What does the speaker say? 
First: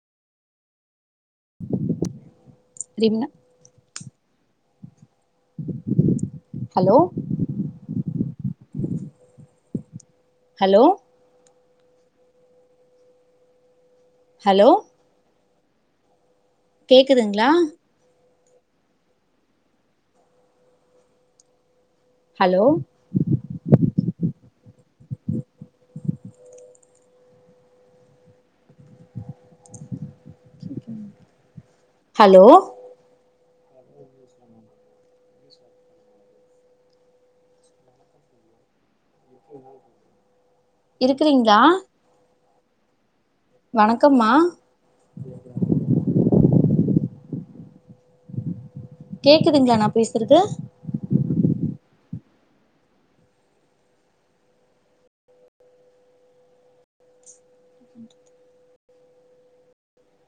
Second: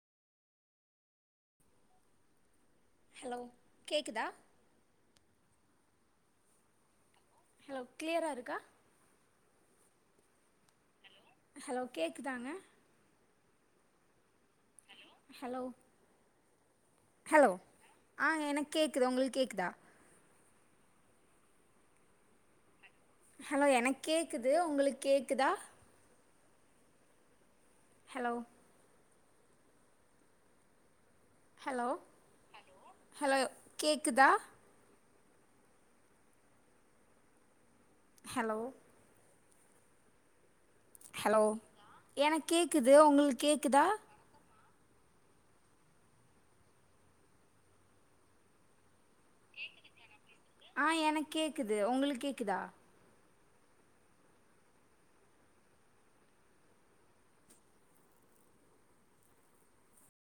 திம்ன hello கேக்குதா hello hello கிளியராருக்கா hello hello கேக்குதாங்க ஹலோ ஹலோ கேக்குதுங்ளா ஹலோ ஆ எனக்கு கேக்குது உங்களுக்கு கேக்குதா ஹலோ ஹலோ எனக் கேக்குது உங்களுக்கு கேக்குதா ஹலோ ஹலோ ஹலோ ஹலோ கேக்குதா ஹலோ உ [unintelligible] ஹலோ எனக் கேக்து உங்களுக்கு கேக்தா சொல்லு மா கேக்குதுகளா நா பேசுறது ஆ எனக் கேக்குது உங்களுக்கு கேக்தா